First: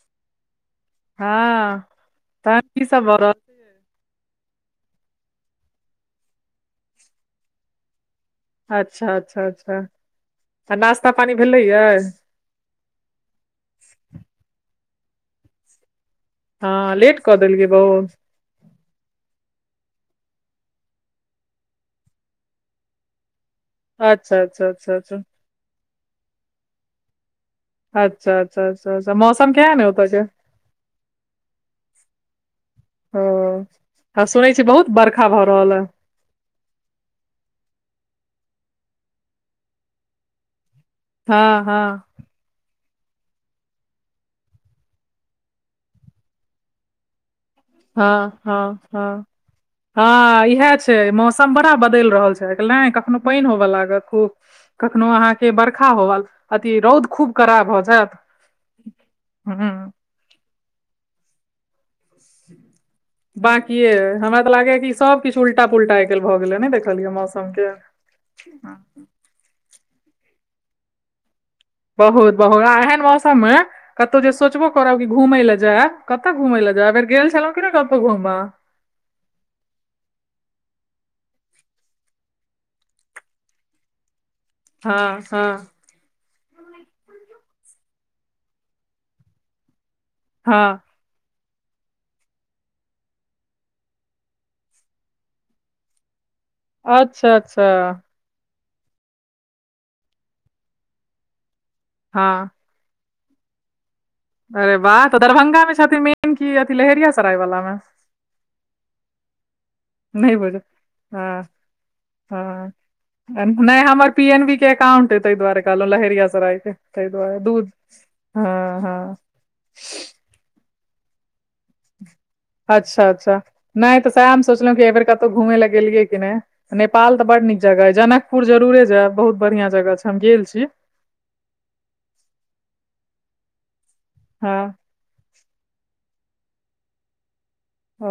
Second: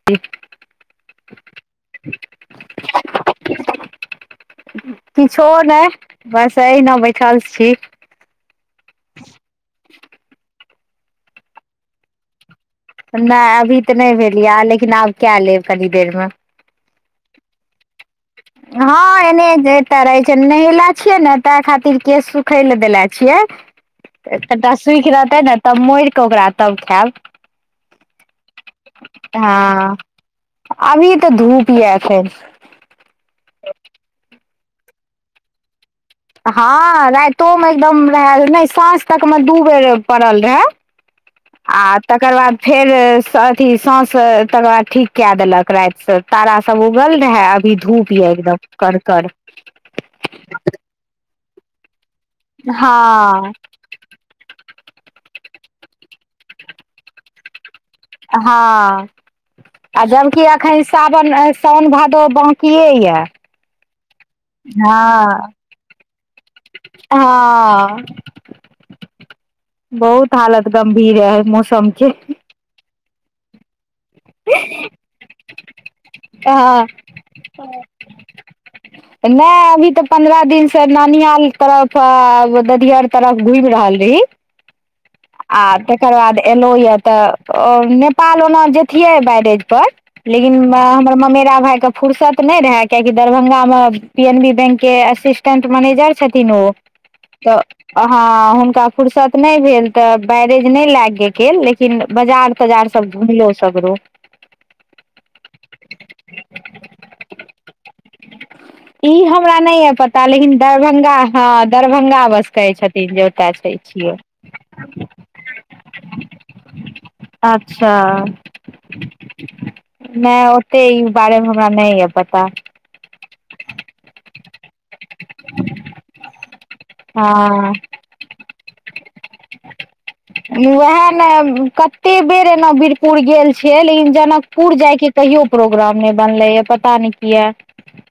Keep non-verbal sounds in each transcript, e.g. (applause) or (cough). (unintelligible) हँ तहन की सब भ र किछो नहि बस एहिना बैठल छी अच्छा अच्छा अच्छा तऽ नाास्ता पानी भेलैयए नहि अभी तऽ नहि भेल यै लेकिन आब कए लेब कनि देर मे हँ लेट कऽ देलियै बहुत हँ एने एते रहै छै नहेले छियै ने ताहि खातिर केश सुखय लए देेले छियै ए अच्छा अच्छा कनिटा अच्छा सूखि अच्छा रहतै ने तब मोड़ कऽ ओकरा तब खायब अच्छा अच्छा अच्छाच्छा मौसम केहन अय हँ ओत्तके अभी तऽ धूप य अखैन हं आ सुनै छी बहुत बर्खा भऽ रहल अए हँ राइतोमे एकदम रहए नहि साँझ तकमे दू बेर पड़ल रहए हँ आ हँ तकर बाद फेर अथी साँस तकर बाद ठीक कए देलक रातिसँ तारा सब उगल रहै अभी धूप ये हँ एकदम हँ हँ करकड़ हँ इएह छै मौसम बड़ा बदलि रहल छै कखनो पानि हँ होबय लाग खूब कखनो अहाँ के बरखा होल अती रौद खूब खराब हो हँ आ जबकि एखन सावन साओन भादो बाँकिए यऽ बाकीयै हमरा तऽ लागे ह क सबकछु हँ उल्टा पुलटा भऽ गेल ने देखलियै मौसम के हँ बहुत हालत गं्भीर है है बहुत बहुत आ एहन मौसममे कतहु जे सोचबो करब कि घूमय लए जाय कतऽ घुमय लए हँ जा बेर गेल छलहुँ कि नहि कतऽ घुमबऽ नहि अभी तऽ पन्द्रह दिनसँ ननीयर तरफ ददियर तरफ घुमि रहल रही हँ हँ आ तकर बाद एलहुँ यऽ तऽ नेपाल ओना जतियै बैरेज पर लेकिन हँ हमरा म भााय के फुर्सत नहि रहे कियाकि दरभंगा मे पी एन बी बैंक के असिस्टेंट मैनेजर छथिन ओ अच्छा तऽ अच्छा हा हुनका फुर्सत नहि भेल तऽ बैरेज नहि लाग गेल गेल लेकिन हँ बजार तजार सब घुमलो सगरो अरे वाह तऽ दरभंगा मे छथिन मै की अथी लहेरिया सराय वालला मे ई हमरा नहि य पता नहि लेकिन बुझल दरभङ्गा हँ दरभङ्गा बस हँ कहै छथिन जे ओतय छियौ एकाउंटे तै दुआरे कहलौं लहेरियासराय के तै दुआरे दूध। अच्छा हँ हँ नहि ओते ई बारे मे हमरा नहि अ अच्छा अच्छा नहि तऽ सएह हम सोचलहुं कि बेेर कतहु घूमय लए गेलियै कि नहि नेपाल तऽ बड नीक हँ जगह है जनक पुर जरूरे जाय बहुत बढ़ियां जगह छै हम गेल छी उएह ने क एते बेर एना वीरपुर गेल छियै लेकिन जनकपुर हँ जाय के कहियो प्रोग्राम नहि बनलैए पता न कए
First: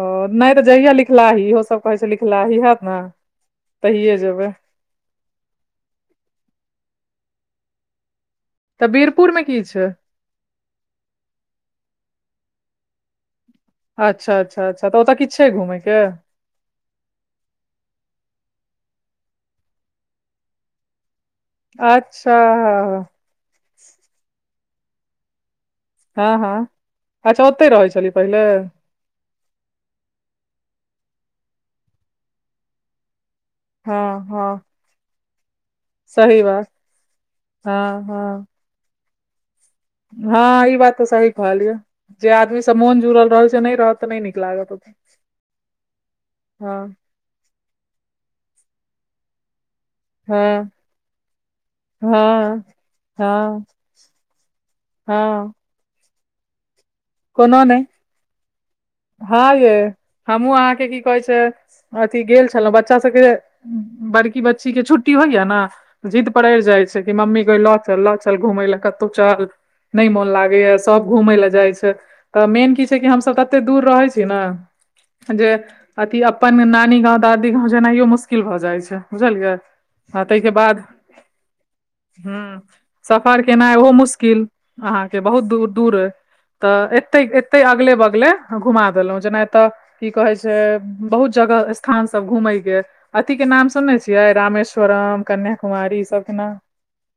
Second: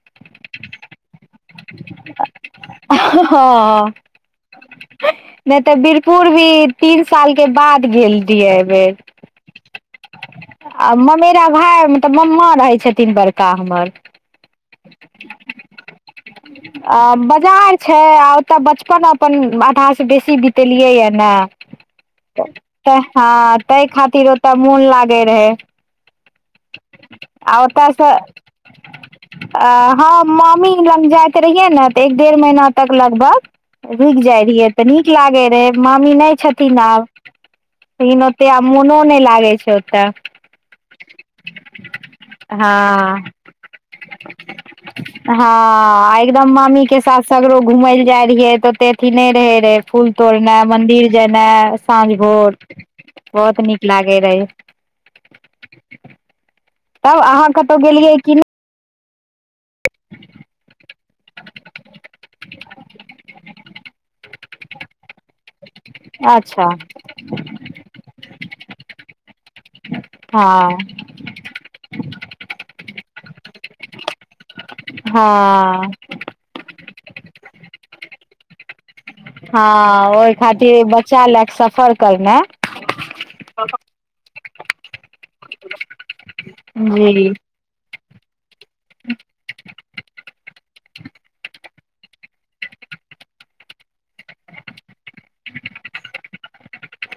ओ नहि तऽ जहिया लिखलाही इहो सब कहे छै लिखलाही हत ने हँ तहिये जेबे नहि तऽ वीरपुर भी तीन साल के बाद गेल ड ए बे तऽ बीरपुर मे की छै आ मरा भाय मतलब ममा रहे छथिन बड़का हमर अच्छा अच्छा अच्छा तऽ ओतऽ किछु छै घूमय के अ बाजार छै आ ओतऽ बचपन अपन आधा से बेसी बते लियै य ने अच्छा तऽ हँ ह हँ ताहि खातिर ओतऽ मोन लागे रहए हँ हँ अच्छा आ ओतहि रहै छली ओतयसँ पहिले हँ मामी लग जाइत रहियै ने तऽ एक डेढ़ महीना तक लगभग हँ रुकि जाइ हँ रहियै तऽ नीक लागै रहै मामी नहि सही बात छथिन आब हँ हँ लेकिन ओते आब। मोनो नहि लागे छै ओतऽ हँ ई बात तऽ सही कहल ये जे आदमी सब मोन हँ जुड़ल रहल छै नहि रहत तऽ नहि नीक लागत ओत हँ एकदम मामी के साथ सगरो घुमय लए जाइ रहिये तऽ ओते अथी नहि रहे रे फूल हँ तोड़नाइ मंदिर जेनाइ साँझ भोर हँ बहुत हँ नीक लागे रहय हँ तब अहाँ कोनो कतहु नहि गेलियै कि नहि हँ ये हमहुँ अहाँके की कहै छै अथी गेल छलहुँ बच्चा सभके बड़की बच्चीके छुट्टी होइया ने जिद्द पड़ि अच्छा जाइ छै कि मम्मी कह लऽ चल लऽ चल घूमय लए कतहु चल नहि मोन लागै य हँ सब घूमय लए जाइ छै तऽ मेन की छै कि हमसब तते दूर रहै छी ने जे हँ अथी अपन नानी गाँव दादी गाँव जेनाइयो मुश्किल भऽ जाइ छै बुझलियै हँ आ ओहि ताहिके खातिर बाद बच्चा लए कऽ सफर करनाइ सफर केनाइ ओहो मुश्किल अहाँके बहुत दूर दूर तऽ एते जी एते अगले बगले घुमा देलहुं जेना एतऽ की कहे छै बहुत जगह स्थान सब घूमेय के अथी के नाम सुनने छियै रामेश्वरम कन्यकुमार सब के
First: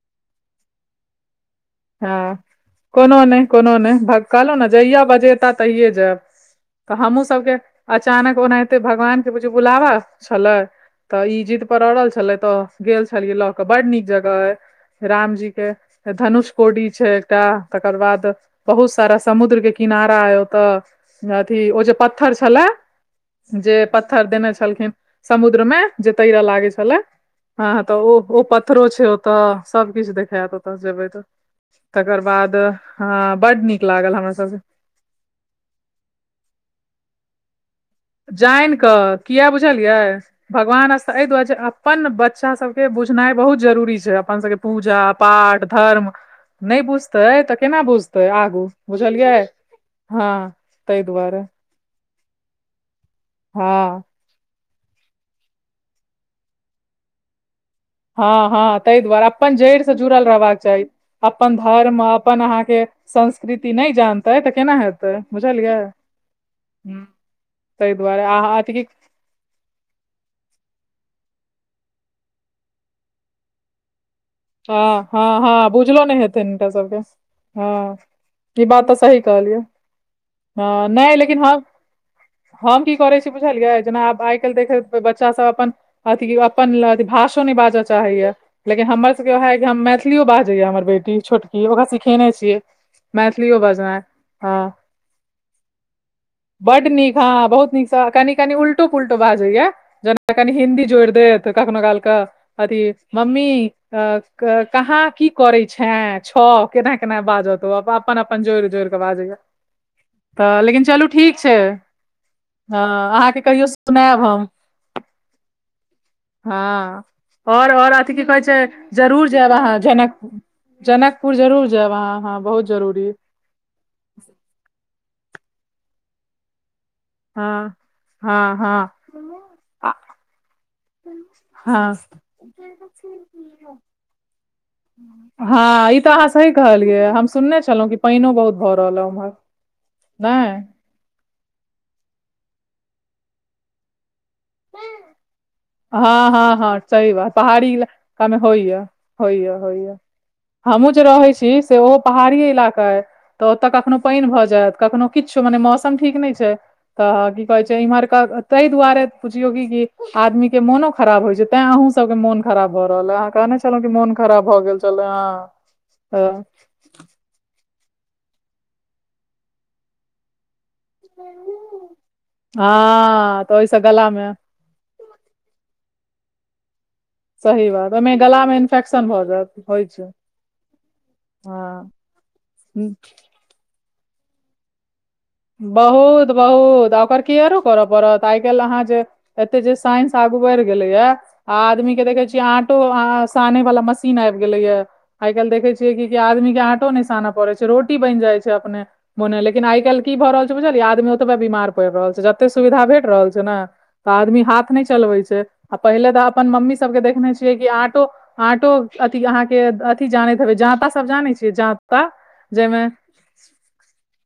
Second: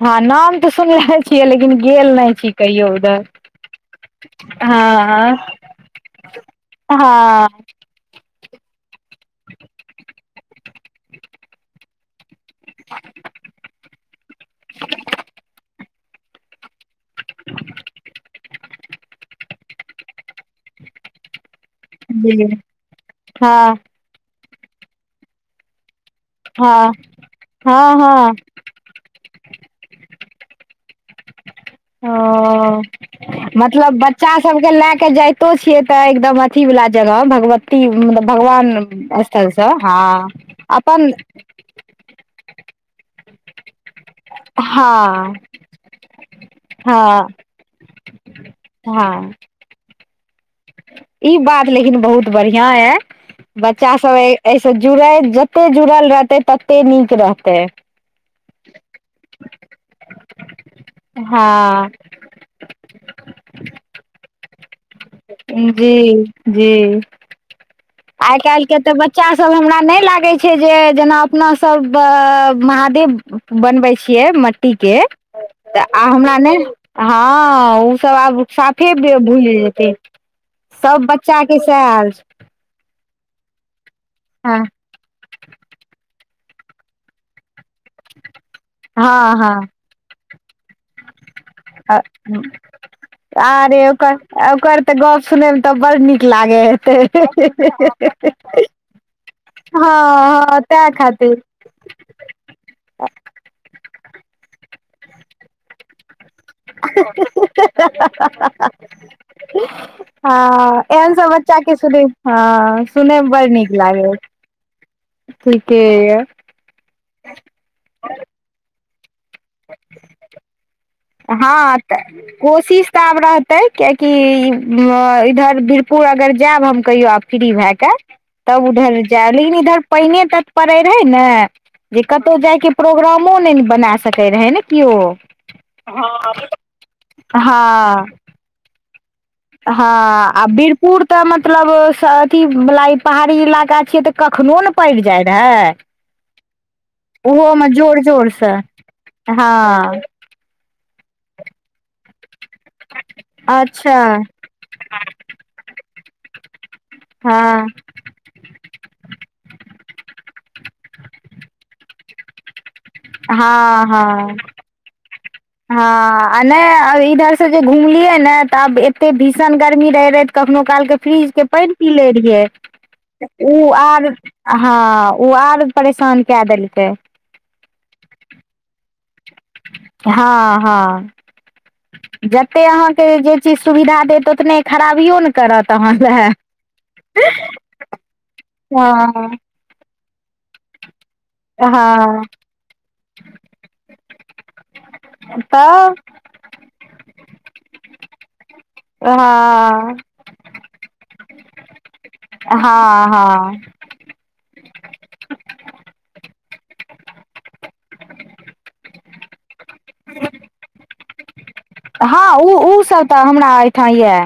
हँ नाम तऽ सुनले छियै लेकिन गेल नहि हँ छी कहियो उधर कोनो नहि कोनो नहि भ कहलहु ने जहिया हँ बजेता तहिए जायब तऽ हमूँ हँ सबके अचानक ओनाहिते भगवान के बुझ बुलावा छलै तऽ इ जिद पर अड़ल छले तऽ गेल छलियै लऽ कऽ बड नीक जगह रामजी के धनुष कोडी छै एकटा तकर बाद बहुत सारा समुद्र किनारा ओतऽ अथी ओ जे पत्थर जी छलै हँ जे पतथर देने छलखिन समुद्र में जे तैरा लागे हँ छले ह हँ तऽ हँ ओ परो छै होता सब किछु देखखायत होता जबै तऽ तकर बाद ओ हँ बड नीक मतलब लागल हमरा बच्चा सबके लए के जत छियै तऽ एकदम अथी वाला जगह भगवत अी मतलब भगवान जानि कऽ किया स्थलसँ बुझलियै हँ भगवान अपन स्था एहि दुआरे छै अपन बच्चा सबके बुझनाइ बहुत जरूरी छै अपन सबके पूजा हँ पाठ धर्म नय बुझतै हँ तऽ केना बुझतै आगू हँ बुझलियै हँ ताहि ई दुआरे बात लेकिन बहुत बढ़ियाँ य हँ बच्चा सब एहिसँ जुड़ै जते जुड़ल रहतै तते नीक रहतै हँ हँ तहि दुआरे अपन जड़ि से जुड़ल रहबाक चाही अपन हँ धर्म अपन अहाँ के संस्कृति नय जानतै तऽ केना हेत जी जी ताहि दुआरे आइ अहाँ काल्हि अथी के की- त ब बच्चासब हमरा नहि लागै छै जे जेना अपनासभ महादेव बनबै छियै मिट्टी के हँ हँ हँ तऽ आ बुझलो हमरा हेतनि नहि हिनका सभके हँ ओ सब आब ई बात साफे तऽ सही भूलि कहलियै हँ सब नहि बच्चा लेकिन के हम स हाल हम की करै छी बुझलियै जेना आब आइ हँ काल्हि देख बच्चा सब अपन अथी अपन भाषो नै बाजल चाहैया लेकिन हमर हँ सबके उएहै हँ कि हम मैथिलियो बाजैया हमर बेटी छोट कि ओकरा सिखेने छियै मैथिलियो आरे बजनाइ ओकर ह ओकर तऽ गप सुनैमे तऽ ब नीक लागे हेतै नीक हँ बहुत नीकसँ कनि कनि उल्टो पुलटो बाजैया जेना हँ कनि हँ त हिन्दी जोड़ि खातिर देत कखनो कालका अथी मम्मी अ कहाँ की करै छै छौ केना केना बाजत तो अपन अपन जोड़ि जोड़ के बाजेगा (inaudible) हँ एहन सब छै बच्चा के सु ह हँ सुनै मे अहाँके बड़ कहियो नीक लागे सुनायब हम ठीके यऽ हँ ओर ओर अथि की कहै छै जरूर जायब अहाँ जनकपुर जनकपुर जरूर जायब अहाँ हाँ बहुत जरूरी कियाकि इधर वीरपुर अगर जायब हम कहियो हँ फ्री भए का हँ तब हँ उधर दिल्ली इधर पैनीए तत पे रहे ने हँ जे कतौ जाय के प्रोग्राम ओऽ ने बना स सकै रहै ने कि ओ हँ ई तऽ अहाँ सही कहलियै हम सुनने छलहुँ कि हँ पानियो बहुत भऽ रहल ह उम्हर हँ आ नहि वीरपुर तऽ मतलब अथीवला पहाड़ी इलाका छियै तऽ कखनो ने प‌इन जाय रहय हँ हँ हँ सही बात पहाड़ी जोर इलाका जोर में से होइ य होइ य हँ होइ य हमहुँ जे रहै छी से ओहो पहाड़ी इलाका अइ तऽ ओतय अच्छा कखनो पानि भऽ जैत कखनो किछु मने मौसम ठीक नहि छै तऽ की कहै हँ छै इमहरक तहि दुआरे पुछियो की क आदमी के मोनो खराब होय छै तैं अहूं सब के मोन खराब भऽ रहल है अहाँ कहने छलहुं हँ की मोन हँ खराब भऽ गेल छलै ह हँ आ नहि इधर से जे घुमलियै ने तऽ आब एते भीषण गर्मी रहै रहै कखनो कालके फ्रिज के पनि पी लै हँ रहियैऽ तऽ ओ ओहिसँ गला आर मे हँ ओ आर परेशान कए देलकै सही बात ओहि में गला में इन्फेक्शन भऽ जायत होइ छै हँ हँ हँ जते अहाँके जे चीज सुविधा देत ओतने खराबियो ने करत अहाँ बहुत लए बहुत आ ओकर की आरो करऽ पड़त आइ काल्हि अहाँ जे हँ ते जे साइंस आगू बइढ़ गेलै या आदमी के हँ देखे छीयै आटो सानै वला मशीन आबि गेले ये आइ काल्हि देखै छियै तऽ कि आदमी के आँटो नहि सानय पड़ैत छै रोटी बनि जाइ छै अपने मोने लेकिन आइ हँ काल्हि की भऽ रहल छै बुझलियै आदमी ओतबे बीमार पड़ि रहल छै जते सुविधा भेट हँ रहल छै न हँ तऽ आदमी हाथ नय चलबै छै आ पहिले तऽ अपन मम्मी सबके देखने छियै कि आँटो आँटो अथ अहाँके अथी जानैत हेबै जाता सब जानै छियै जाता हँ ओ ओसब तऽ हमरा एहिठाम यऽ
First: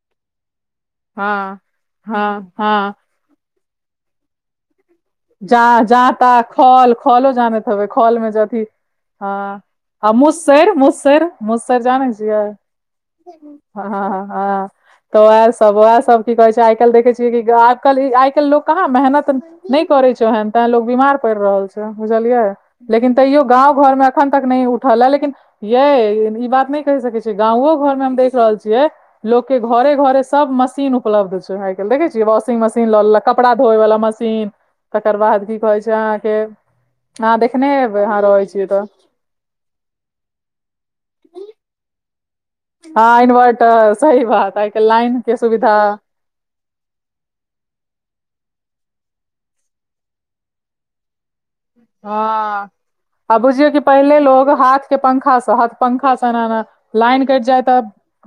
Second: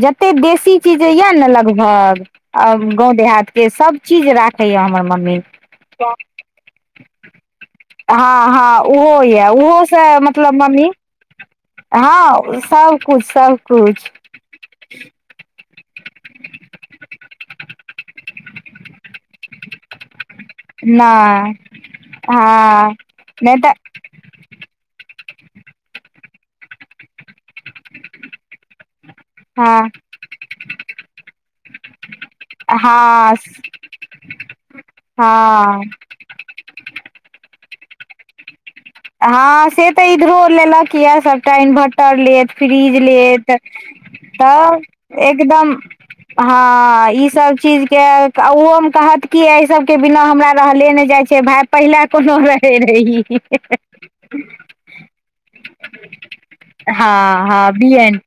जतेक बेसी चीज यए ने हँ लगभग हँ हँ गाँव देहात के सब चीज राखै या हमर म जा जा त खल खलो ज खलमेज हँ अथी हँ ओहो यऽ ओहो आ से मतलब मुसेर मम्मी मुसेर मुसेर जानै छियै हँ सबकुछ सबकुछ हँ तऽ उएहसब उएह सब की कहे छै आइ काल्हि देखै छियै कि आ कल आइ काल्हि लोको कहाँ मेहनत नहि करै छै ओहन ते लोग बीमार पड़ि नहि रहल छै बुझलियै हँ लेकिन तैयो नहि तऽ गाँव घर मे खन तक नय उठालय लेकिन ये ई बात नहि कहि सकै छियै गाँवो घरमे हम देख रहल छियै लोको के हँ घरे घरे सब मशीन उपलब्ध छै देखे छियै वाशिंग मशीन ल लेले हँ कपड़ा धोए वला मशीन तकर बाद की कहे हँ छै अहाँ के अहाँ देखने हेबै अहाँ रहै छियै तऽ हँ से तऽ इधरो लेलक यए सबटा इन्वर्टर लेत फ्रीज हँ लेत इन्वर्टर सही बात आइ तब काल्हि लाइन के एकदम सुविधा हँ ईसब चीजके ओहोमे कहत की एहिसभके बिना हमरा रहले नहि जाइत छै भाय पहिला कोनो हँ रहै रही आ बुझियौ कि पहिले लोग हाथ के पंखा से हाथ पंखा ऐना लाइन कटि हँ जाय हँ तऽ बी एन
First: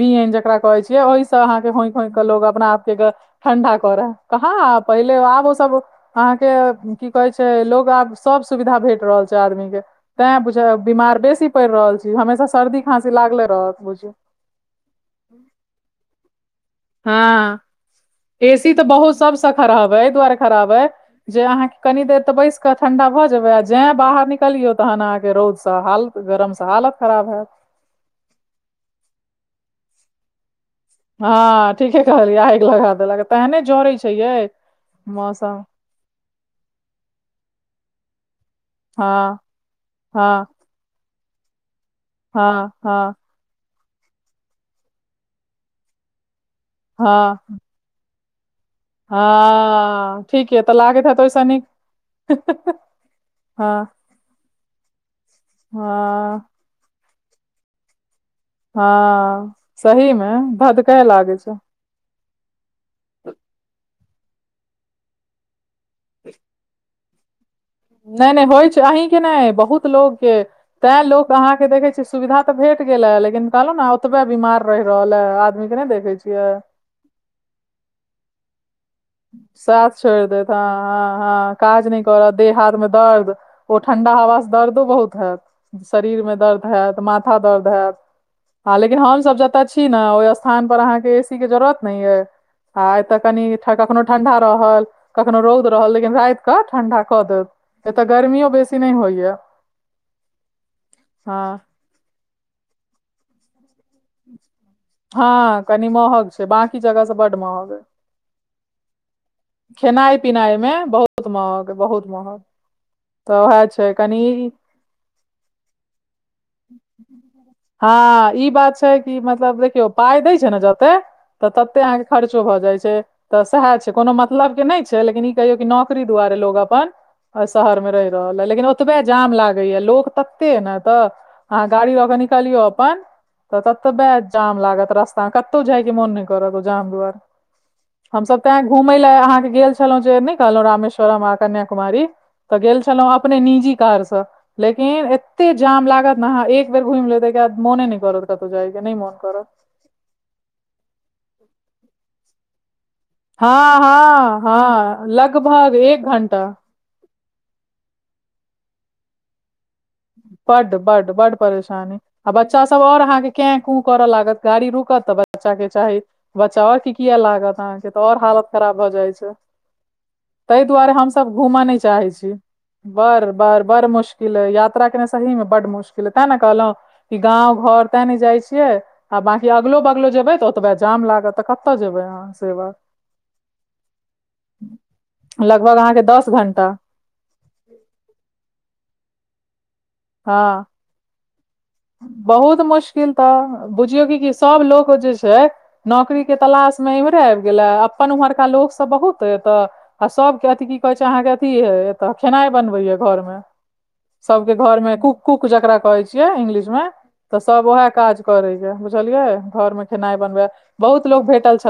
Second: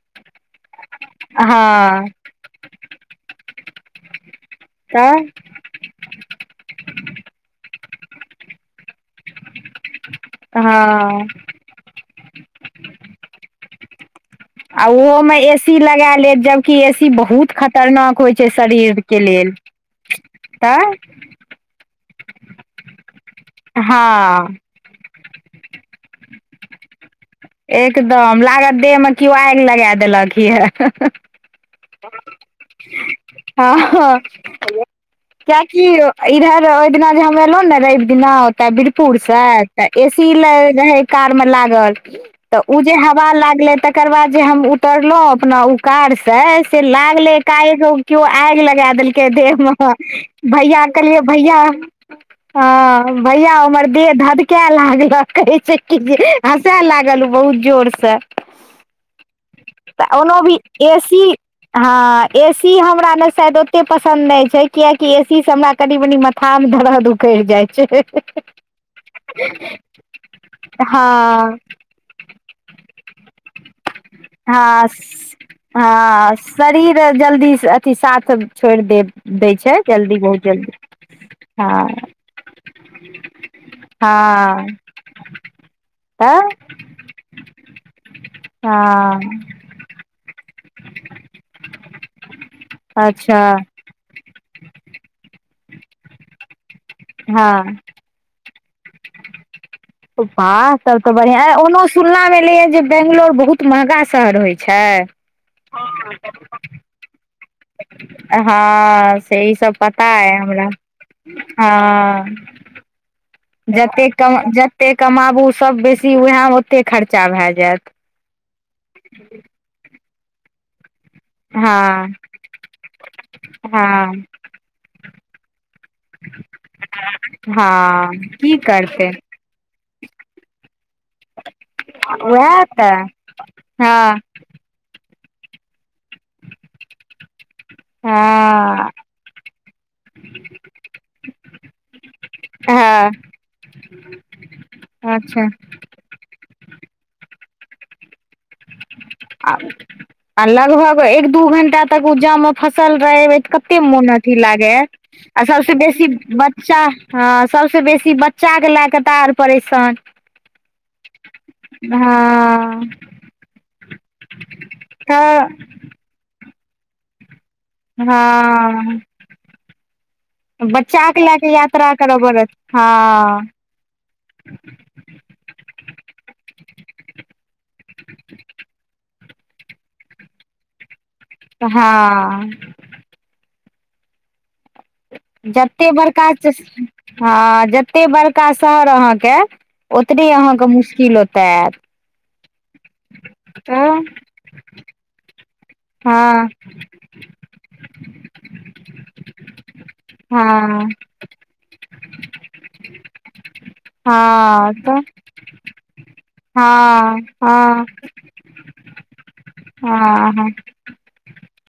बिएन जकरा कहै छियै ओहिसँ अहाँके होंक हँ होंक कऽ लोक अपना आपके गर्मी ठंडा करै कहाँ पहिले तऽ आब ओ सब अहाँ के की कहे छै लोग आब सब सुविधा भेट रहल छै आदमी के तैं बुझ बीमार हँ बेसी पइर रहल छी हमेशा सर्दी खाँसी लागले रहत बुझियौ आ ओहो में ए सी लगा लेत जबकि ए सी हँ बहुत खतरनाक होइ छै शरीर के लेल (unintelligible) जैं तऽ बाहर हँ निकलियौ तहन अहाँके रौदसँ हालत गरमसँ हालत खराब हैत एकदम लागत देह में किओ आगि लगा देलक यऽ हँ ठीके कहलियै आइग लगा देलक तेहने जड़े छै ये किएकि इधर ओहि दिना जे हम एयलहुँ ने रवि दिना ओतऽ हँ बीरपुरसँ तऽ एसी हँ रहे कार में लागल तऽ हँ ओ जे हँ हवा लागले तऽ तकर बाद जे हम उतरलौं अपना उकार से से लागले हँ एकाएक केो आग ल कै देलकै देहमे हँ ठीक य तऽ भैया लागैत हैत कहलियै ओहिसँ भैया नीक ह भैया हमर हँ देह धदकै लागलक कहै छै कि जे हँ सएह लागल ओ बहुत जोर से हँ सही तऽ ओनो भी में भदकय एसी लागै छै हँ ए सी हमरा ने शायद ओतेक पसन्द नहि छै कियकि ए सी से हमरा कनी मनी माथा में दर्द उखड़ जाइ छै नय नय होइ छै अहीं के नहि बहुत लोग के तैं लोक अहाँ हँ के देख देखे छियै सुविधा तऽ भेट गेल है लेकिन कहलहु ने ओतबे बीमार रहि हँ रहल है आदमी के नहि देखे हँ छियै शरीर जल्दी अथी साथ छोइड़ देब साथ छोड़ि देैत हँ हँ हँ काज नहि करत देह हाथ में दर्द ओ ठंडा हवा से हँ दर्दो बहुत हैत शरीर में तऽ दर्द हैत माथ दर्द होयत हं लेकिन हँ हमस जतऽ छी ना ओहि स्थान पर अहाँ के ए सी के जरूअत नहि ये आ एतऽ अच्छा कनि कखनो ठंडा रहल कख रौद रहल लेकिन र कऽ ठंडा क हँ देतऽ एतअ गर्मियों बेसी नहि होइया वाह सब तो बढ़िआ हँ ओहो सुनना में एले है जे बेंगलोर बहुत महगा शहर होइ छै हँ कनि महग छै बाकी जगह से बड महग अइ हँ से ई सब पता खेनाइ यै पिनाइ हमरा मे बहुत महग बहुत हँ (inaudible) छै जतेक कनि कमा जतेक कमाबू सब बेसी उएहमे ओतेक खर्चा भए जायत हँ ई बात छै कि मतलब देखियौ पाइ दै छै ने जते तऽ तते अहाँ के हँ खर्चो भऽ जाय छै तऽ सएह छै कोनो हँ मतलब के नहि छै लेकिन ई कहियो कि नाक दुआरे लोग अपन शहर में रहि हँ रहल है की लेकिन ओतबे करतै जाम लागैए लोक तते ने तऽ आंहा गाड़ी ल कऽ निकलियौ उएह अपन तऽ ततबे हँ जाम लागत रास्ता मे कतौ जाय के मोन नहि करत ओ जाम दुआरे हमसभ तैं हँ घूमय लै अहाँके गेल छलहुँ जे नै कहलहुँ रमेश्वरम आ कन्याकुमारी तऽ गेल छलहुं हँ अपने निजी कार से लेकिन अच्छा एते जाम लागल नहा एक बेर घुमि लेतय एकर बाद मोने नहि करत कतौ जाय के नहि मोन करत आ आ लगभग एक दू घंटा तक उ जाम फसल रह एबे तऽ कते हँ मोन अथी हँ लागे हँ आ सबसे लगभग एक बेसी घंटा बच्चा हँ सबसे बेसी बच्चा के लै के तऽ आर परेशान बड बड बड परेशानी आ बच्चा सब हँ ओर अहाँके कैं कूं करऽ लागत गाड़ी रुकत तऽ बच्चा के चाही बच्चा ओर के किया लागत अहाँके तऽ और हालत खराब भ हँ जाय छै ताहि दुआरे बच्चा के हमसभ लए के घूमऽ नहि यात्रा चाहैत करऽ छी पड़त बड़ हँ बड़ बड़ मुश्किल ह यात्रा यात्रा सही में बड मुश्किल है तें ने कहलहुं गाँंव घर तें ने जाइ छियै आ बाकी अगलो बगलो जेबै तऽ ओतबे जाम लागत तऽ कतऽ जेबै अहाँ हँ से बात लगभग जते अहाँके बड़का दस घंटा हँ जतेक बड़का शहर अहाँके ओतबे हँ अहाँके मुश्किल ओतय ऐत बहुत मुश्किल तऽ बुझियौ तऽ की सभ लोक जे छै नौकरी के हँ तलाशमे एम्हरे आबि गेलए अपन उम्हरका लोकसब बहुत एतऽ आ सबके अथी की हँ कहै छै अहाँके अथी हे एतऽ खेनाइ बनबैया घरमे सबके हँ घर में तऽ कूक कूक जकरा कहे छियै इंगलिश में हँ तऽ सब हँ उहै‌ काज करे यै बुझलियै घर में खेनाइ हँ हँ बनबै बहुत लोक भेटल छलै